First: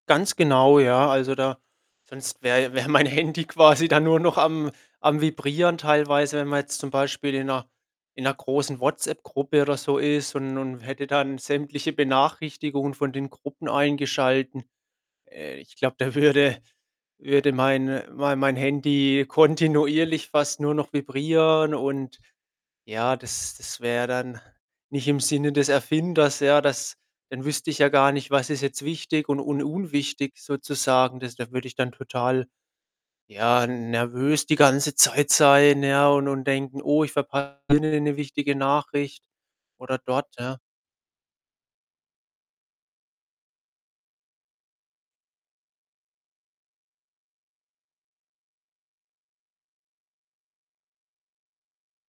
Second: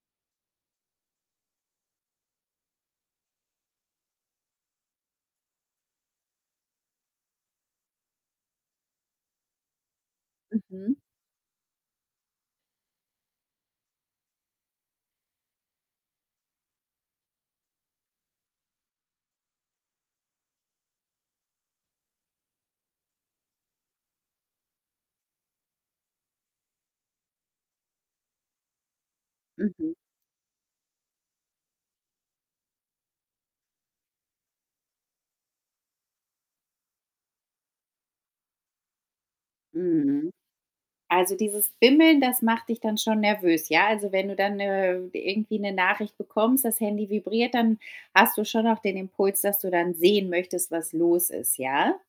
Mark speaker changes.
Speaker 1: Ganz genau, ja. Also, da sonst wäre ja wäre mein Handy quasi dann nur noch am am Vibrieren teilweise, wenn man jetzt zum Beispiel in 'ner in 'ner großen WhatsApp-Gruppe oder so ist und und
Speaker 2: Mhm.
Speaker 1: hätte dann sämtliche Benachrichtigungen von den Gruppen eingeschalten. Äh, ich glaube, da würde würde meine mein mein Handy kontinuierlich fast nur noch vibrieren und ja, das das wär dann nicht im Sinne des Erfinders, ja. Das dann wüsste ich ja gar nicht, was ist jetzt wichtig und un
Speaker 2: Mhm.
Speaker 1: unwichtig sozusagen. Das da würde ich dann total, ja, n nervös die ganze Zeit sein, ja, und und denken: Oh, ich verpasse [unintelligible] 'ne 'ne wichtige Nachricht oder dort,
Speaker 2: Mhm.
Speaker 1: ja.
Speaker 2: Also, dieses Bimmeln, das macht dich dann schon nervös, ja? Also, wenn du dann, äh, irgendwie 'ne Nachricht bekommst, das Handy vibriert, dann hast du schon auch den Impuls, dass du dann sehen möchtest, was los ist, ja?